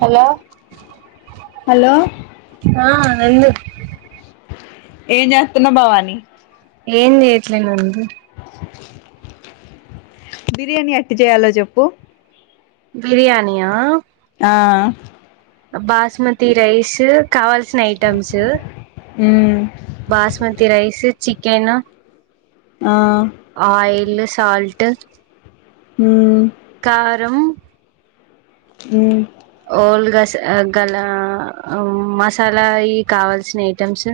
Hello hello ఆ ఉండు ఏం చేస్తున్నావ్ భవాని ఏం చేయట్లేదు అండి బిర్యానీ ఎట్టా చేయాలో చెప్పు బిర్యానీయ ఆ బాస్మతి రైస్ కావాల్సిన ఐటమ్స్ హు బాస్మతి రైస్ చికెన్ ఆ ఆయిల్ సాల్ట్ మ్మ్ కారం హు ఓల్ రస్ ఆ గలా మసాలా ఈ కావాల్సిన ఐటెమ్స్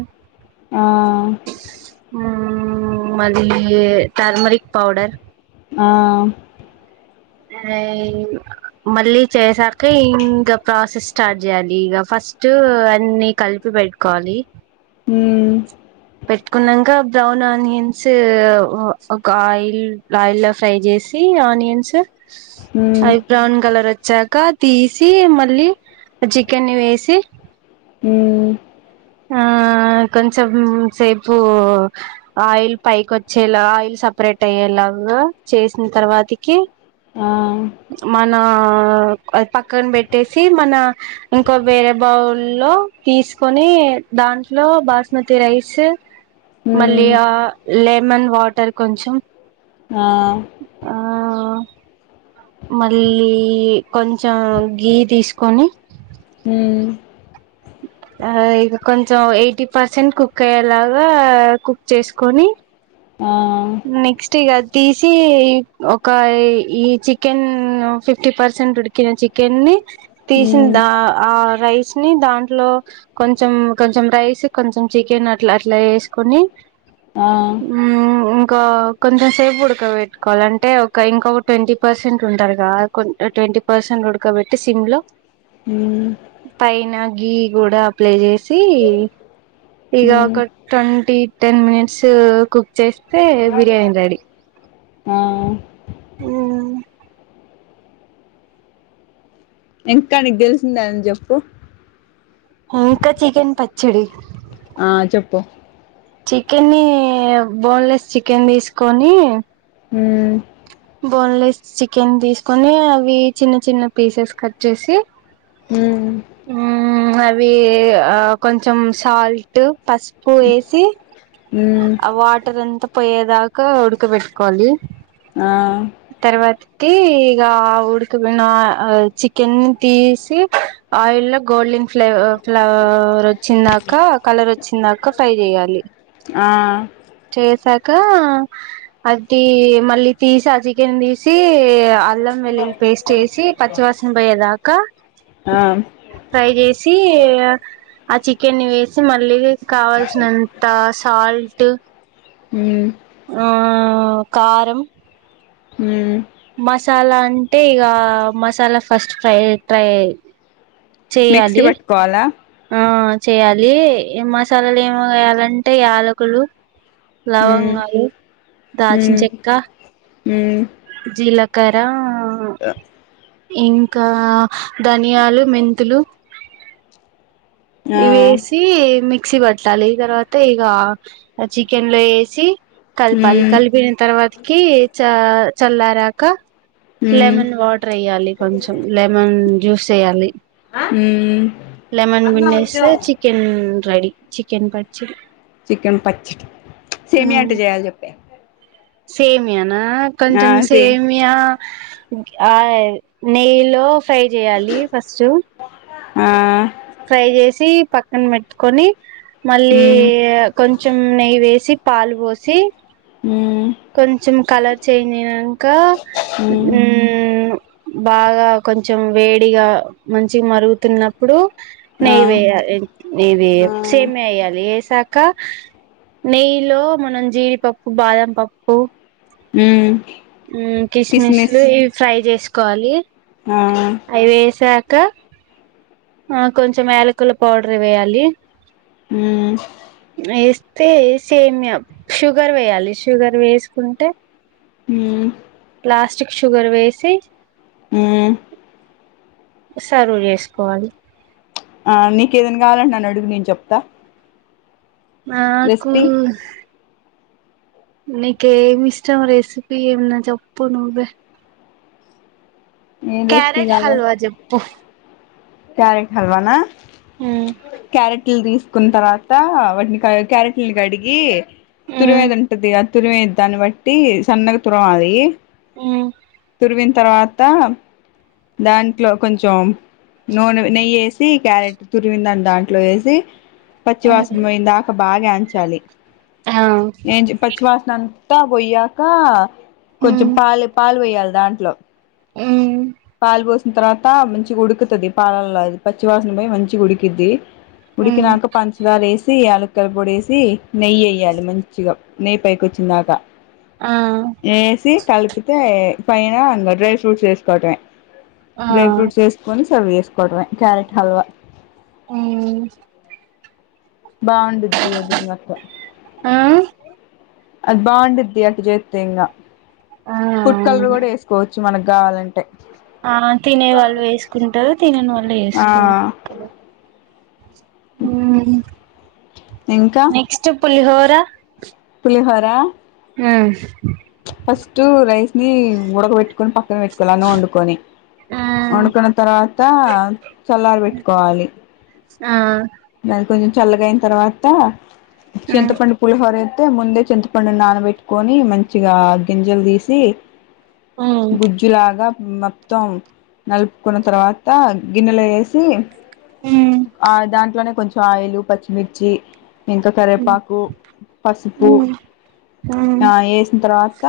ఆ మళ్ళీ టర్మరిక్ పౌడర్ ఆ అ మళ్ళీ చేసాకా ఇంకా ప్రాసెస్ స్టార్ట్ చేయాలి ఇక ఫస్ట్ అన్ని కలిపి పెట్టుకోవాలి. ఉ పెట్టుకున్నంక బ్రౌన్ ఆనియన్స్ ఒక ఆయిల్ ఆయిల్ లో ఫ్రై చేసి ఆనియన్స్ మ్మ్ అవి బ్రౌన్ కలర్ వ చ్చాక తీసి మళ్ళీ చికెన్ వేసి హు ఆ కొంచెం సేపు ఆయిల్ పైకి వచ్చేలా ఆయిల్ సపరేట్ అయ్యేలాగా చేసిన తర్వాతకి ఆ మన పక్కన పెట్టేసి మన ఇంకో వేరే బౌల్లో తీసుకొని దాంట్లో బాస్మతి రైస్ మళ్ళీ మ్మ్ ఆ లెమన్ వాటర్ కొంచెం ఆ ఆ మళ్ళీ కొంచెం గీ తీసుకొని మ్మ్ ఆ ఇక కొంచెం ఎయిటీ పర్సెంట్ కుక్ అయ్యేలాగా కుక్ చేసుకొని ఆ నెక్స్ట్ టీగా తీసి ఒక ఈ చికెన్ ఫిఫ్టీ పర్సెంట్ ఉడికిన చికెన్ ని మ్మ్ తీసిందా ఆ రైస్ స్ని దాంట్లో కొంచెం కొంచెం రైస్ కొంచెం చికెన్ అట్లా అట్లా ఏసుకొని ఆ ము ఉ కా కొంచెం సేపు ఉడక పెట్టుకోవాలి అంటే ఒక ఇంకొక ట్వంటీ పర్సెంట్ ఉంటది కద ట్వంటీ పర్సెంట్ ఉడకబెట్టి సిమ్ లో హు అయినా గీ కూడా అప్లై చేసి ఇక మ్మ్ ఒక ట్వంటీ టెన్ మినిట్స్ కుక్ చే స్తే బిర్యానీ రెడీ ఆ ఊ ఇంకా నీకు దెలిసిందన్ జెప్పు ఇంక చికెన్ పచ్చడి ఆ చెప్పు చికెన్ ని బోన్లెస్ చికెన్ తీస్కోని హ్మ్ బోన్లెస్ చికెన్ తీసుకొని అవి చిన్న చిన్న పీసెస్ కట్ చేసి, మ్మ్ మ్మ్ అవి ఆ కొంచెం సాల్ట్ పసుపు ఏసి మ్మ్ ఆ వాటర్రంత పొయ్యేదాకా ఉడక బెట్టుకోవాలి ఆ తర్వాత్కి ఇగ ఉడికి ఉన్న ఆ చికెన్ తీసి ఆయిల్ లో గోల్డెన్ ఫ్లే ఫ్లవర్ వచ్చిందాక కలర్ వచ్చిందాక ఫ్రై చెయ్యాలి. ఆ చేసాక అది మళ్ళీ తీసి ఆ చికెన్ తీసి అల్లం వెల్లుల్లి పేస్ట్ ఏసి పచ్చి వాసన బొయ్యేదాకా ఆ ఫ్రై చేసి ఆ చికెన్ని వేసి మళ్ళీ కావాల్సినంత సాల్ట్ మ్మ్ హ్మ్ కారం హ్మ్ మసాలా అంటే ఇగ masala first fry try mixie చేయాలి బట్టుకోవాలా ఆ చెయ్యాలి ఈ మసాలాలు ఏమి వేయాలంటే యాలకులు హ్మ్ లవంగాలు దాచిన హ్మ్ చెక్క హ్మ్ జీలకర్ర ఇంకా ధనియాలు, మెంతులు ఆ ఇవేసి మిక్సీ బట్టాలి తర్వాత ఇగ చికెన్ లో ఏసి కల్పాలి, హ్మ్ కలిపిన తర్వాత్కి చ చల్లారాక హ్మ్ లెమన్ వాటర్ ఎయ్యాలి కొంచెం లెమన్ జ్యూస్ ఎయ్యాలి. హ్మ్ లెమన్ బిండేస్తే చికెన్ రెడీ చికెన్ పచ్చడి చికెన్ పచ్చడి సేమ్యా ఎట్ట జెయ్యాలి జెప్పే సేమ్యా నా కొంచం సేమ్యా ఆయ్ నెయ్యిలో ఫ్రై జెయ్యాలి ఫస్టు ఆ ఫ్రై చేసి పక్కన్ బెట్కొని మళ్ళీ హ్మ్ కొంచెం నెయ్యి వే సి పాలు బోసి హ్మ్ కొంచెం కలర్ చేంజ్ ఐనంక హ్మ్ హూ బాగా కొంచెం వేడిగా మంచిగ మరుగుతున్నప్పుడు ఆ నెయ్యి వేయా ఏ ఇది ఆ సేమ్యా వెయ్యాలి. వేసాక నెయ్యిలో మనం జీడిపప్పు, బాదం పప్పు ఓ మ్మ్ మ్మ్ కిస్మిస్ లు ఇవి ఫ్రై చేస్ క్వాలీ ఆ అయ్ వేసా ఇంకా ఆ కొంచెం యాలకుల పౌడర్ వెయ్యాలి, హ్మ్ ఏస్తే సేమ్యా షుగర్ వెయ్యాలి షుగర్ వేసుకుంటే హ్మ్ ప్లాస్టిక్ షుగర్ వేసి హ్మ్ సర్వ్ జేసుకోవాలి ఆ నీకేదన్ గావాలంటే నన్నడుగు నేను చెప్తా మాకు రెసిపీ నీకు ఏమి ఇష్టం రెసిపిి ఏమన్నా చెప్పు నువ్వే ఏం రెసిపీ క్యారెట్ కావాలి హల్వా జేప్పు క్యారెట్ హాల్వానా ఉమ్ క్యారెట్ లీ తీసుకున్న తర్వాత వాటిని క్యారెట్లను కడిగి ఉమ్ తురిమేదంటది ఆ తురిమే దాన్ని బట్టి సన్నగా తురమాలి హు తురిమిన తర్వాత దాంట్లో కొంచం థీ క్యారెట్ తురివిందాన్ని దాంట్లో వేసి ఉమ్ పచ్చవాసనా పోయిందాకా బాగాంచాలి ఆ ఎంజీ పచ్చివాస నంతా బోయ్యాక కొంచెం ఉమ్ పాల్ పాల్ పొయ్యాలి దాంట్లో ఉమ్ పల్ బోస్ తర్వాతా మంచిగా ఉడుకుతుది పాలలాది పచ్చి వాసన పోయి మంచిగా ఉడికిద్ది ఉమ్ ఉడికినాక పంచదార ఎసి యాల కుల పోడేసి నెయ్యి ఎయ్యాలి మంచిగా నెయ్యి పైకి వచ్చిందాక ఆ ఎసి కలిపితే పై న ఇంగ డ్రై ఫ్రూట్స్ ఎసుకోవటమే ఆ డ్రై ఫ్రూట్స్ ఏసుకొని సర్వ్ చేస్ సుకొవడమే క్యారెట్ హల్వా ఉమ్ బాగుండిది అది ఇంగ అట్ట ఆ అది బావుండిది అట్ట జెతె ఇంగా ఫుడ్ కలర్ ఆ కూడా వేసుకో చ్చు మనకు కావాలంటే ఆ తినే వాళ్లు వేసుకుంటారు తినని వాళ్లు ఆ వేసుకోరు కలర్ ఇంకా నెక్స్ట్ పులిహో ర పులిహోర మ్ ఫస్ట్ రైస్ ని ఉడకబెట్టుకొని పక్కన పెట్టుకోవాలి అన్నం వండుకొని వండుకున్న తర్వాత చల్లార పెట్టుకోవాలి ఆ దాని కొంచం చల్లగాయిన తర్వాత మ్మ్ చింతపండు పులిహోర తే ముందే చింతపండు నాన పెట్టుకొని మం చిగా గింజలు తీసి మ్మ్ గుజ్జులాగా మ మొత్తం నలుపుకున్న తర్వాత గిన్నెల ఏసి మ్మ్ అ దాంట్లోనే కొంచెం ఆయిలు పచ్చిమిర్చి ఇంకా కరివేపాకు పసుపు మ్మ్ మ్మ్ ఆ ఏ సిన తర్వాత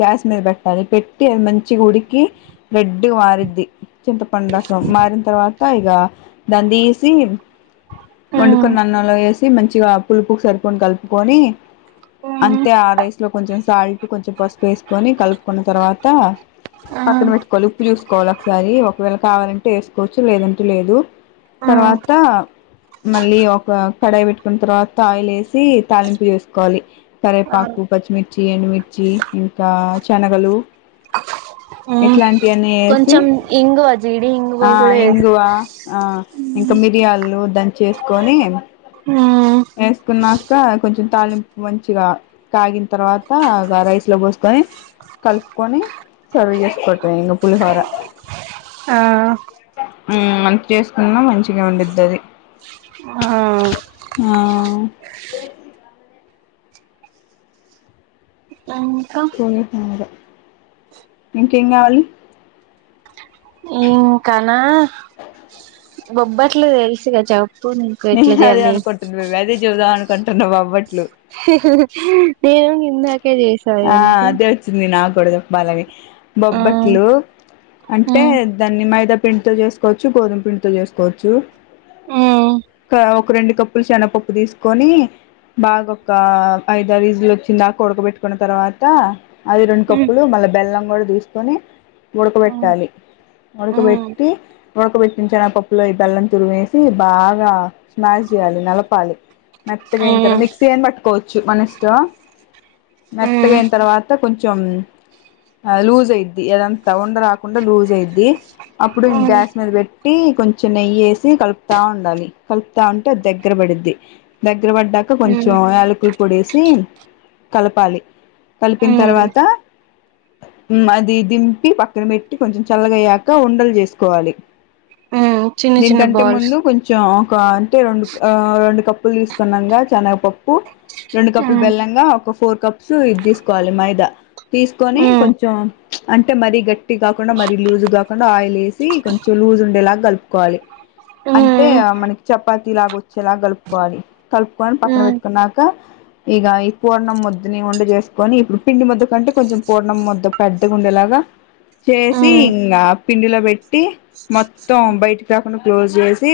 గ్యాస్ మీద పెట్టాలి పెట్టి అది మంచిగా ఉడికి రెడ్ గా మారిద్ది చింతపండు రసం మారిన తర్వా పైగా దాని దీసి వండుకున్న అన్నంలో ఏసు తీ మంచిగా పులుపుకు సరిపోని కలుపుకొని మ్మ్ అంతే ఆ రైస్ లో కొంచెం సాల్ట్ కొంచెం పసుపు వేసుకొని కలుపుకున్న తర్వాత ఆ పక్కన మటుకోలుప్పు చూసు కోవాలి ఒకసారి ఒకవేళ కావాలంటే వేసుకోవచ్చు లేదంటే లేదు ఆ తర్వాత మళ్ళీ ఒక కడాయి పెట్టుకున్న తర్వాత ఆయిల్ వేసి తాలింపు చేసుకోవాలి తరే ఆ పాకు పచ్చమి చి ఎండు మిర్చి ఇంకా శనగలు మ్మ్ ఎట్లాం కొంచెం ఇంగువ జీడి ఇంగువ ఆ కూడా వేస్ ఇంగువ ఆ ఇంగ మిరియాలు దంచేసుకొని మ్మ్ ఎస్ కున్నాక కొంచెం తాళింపు మంచిగా కాగిన తర్వాత త గ రైస్ లో పోసుకొని కలుపుకొని సర్వ్ చేసుకోట ఇంగ పులిహోర ఆ ఉ అంత చేసుకున్నా మంచిగా ఉందిది ఆ ఆ ఇంకా ఇంకేం కావాలి ఇకానా బొబ్బట్లు తెసిగా చావు నేను అదే అనుకుంటున్న అదే చెప్ధమా కొంటున్నాం అబ్బట్లు హేహే నేను నిన్ను ఆ అదే వచ్చింది నాకు డ బాలవి ఆ బొబ్బట్లు ఆ అంటే దాన్ని మైదా పిండితో చేసుకోవచ్చు గోధుమ పిండితో చేసుకోవచ్చు మ్మ్ ఒక రెండు కప్పులు శన్నపప్పు తీసుకొని బాగా ఒక ఐదారు విజిలు వచ్చింది కొ ఉడకబెట్టుకుని ట్టుకున్న తర్వాత అది రెండు కప్పులు మళ్ళా బెల్లం కూడా తీసుకొని ఆ ఉడకబెట్టాలి ఆ ఉడకబెట్టి ఉడకబెట్టిన చెనగపప్పులో ఈ బెల్లం తురిమేసి బాగా స్మాష్ చేయాలి నలపాలి మెత్తగా ఆ ఆ అయిన తర్వాత మిక్సీ అయని పట్టుకోవచ్చు మన ఇష్టం మెత్తగయిన తర్వాత కొంచెం లూజ్ అయిద్ది ఏదంతా ఉండ రాకుండా లూజ్ అయిద్ది అప్పుడు ఆ గ్యాస్ మీద పెట్టి కొంచెం నెయ్యిసి కలుపుతూ ఉండాలి కలుపుతూ ఉంటే దగ్గర పడిద్ది దగ్గర పడ్డాక కొంచెం యాలకులు పొడేసి కలపాలి ఆ కలిపిన తర్వాత అది దింపి పక్కన పెట్టి కొంచెం చల్లగయ్యాక ఉండలు చేసుకోవాలి ఆ చిన్న చిన్న దీనికంటే బాల్స్ ముందు కొంచెం ఒక అంటే రెండు రెండు కప్పులు తీసుకున్నాంగా శనగపప్పు రెండు ఆ కప్పులు బెల్లంగా ఒక ఫోర్ కప్ ఇది తీసుకోవాలి మైదా తీసుకొని ఆ కొంచెం అంటే మరీ గట్టి కాకుండా మరి లూజ్గా తకుండా ఆయిల్ వేసి కొంచెం లజ్ ఉండేలాగా కలుపుకోవాలి ఆ అంటే ఆ మనకి చపాతి లాగ వచ్చేలా కలుపు కోరి కలుపుకొని ఆ పక్కన పెట్టుకున్నాక ఇగ ఈ పూర్ణం ముద్ పిం ఉండ చేసుకొని ఇప్పుడు పిండి ముద్ద కంటే కొంచెం పూర్ణ ముద్ద పెద్దగా ఉండేలాగా ఆ చేసి ఇంగ పిండిలో పెట్టి మొత్తం బయటికి రాకుండా క్లోజ్ చేసి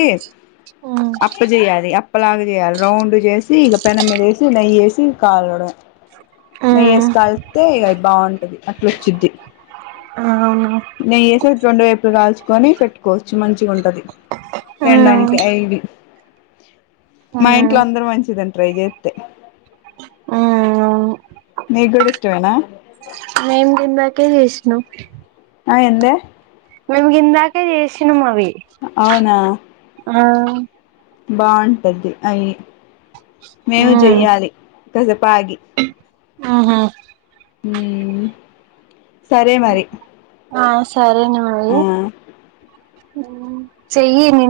అప్ప చేయాలి అప్పలాగా చేయాలి రౌండ్ చేసి ఇక పెనమిదేసి నెయ్యేసి కలవడమే. ఆ నెయ్యేసి కాల్తే ఇక బాగుంటది అట్లచిద్ది. అవును నెయ్యి ఎసి రెండు వైపుల కాల్చుకొని పెట్టుకోవచ్చు మంచిగా ఉంటది ఆ తినడానికి అవి ఆ మా ఇంట్లో అందరు మంచిగ్దింట్రు అవి జెతే. ఆ అవును నీ కూడ ఇస్తామెనా మేం ఇందాకే చేశ్నం. ఆ ఏందే మేం కిందాకే జేష్నం అవి. అవున ఆహ్ బాగుంటది అయ్ మేము ఉమ్ జెయ్యాలి కజబ్ ఉమ్ హు ఉమ్మ్ సరే మరీ ఆహ్ సరేనే మరి ఉమ్ చెయ్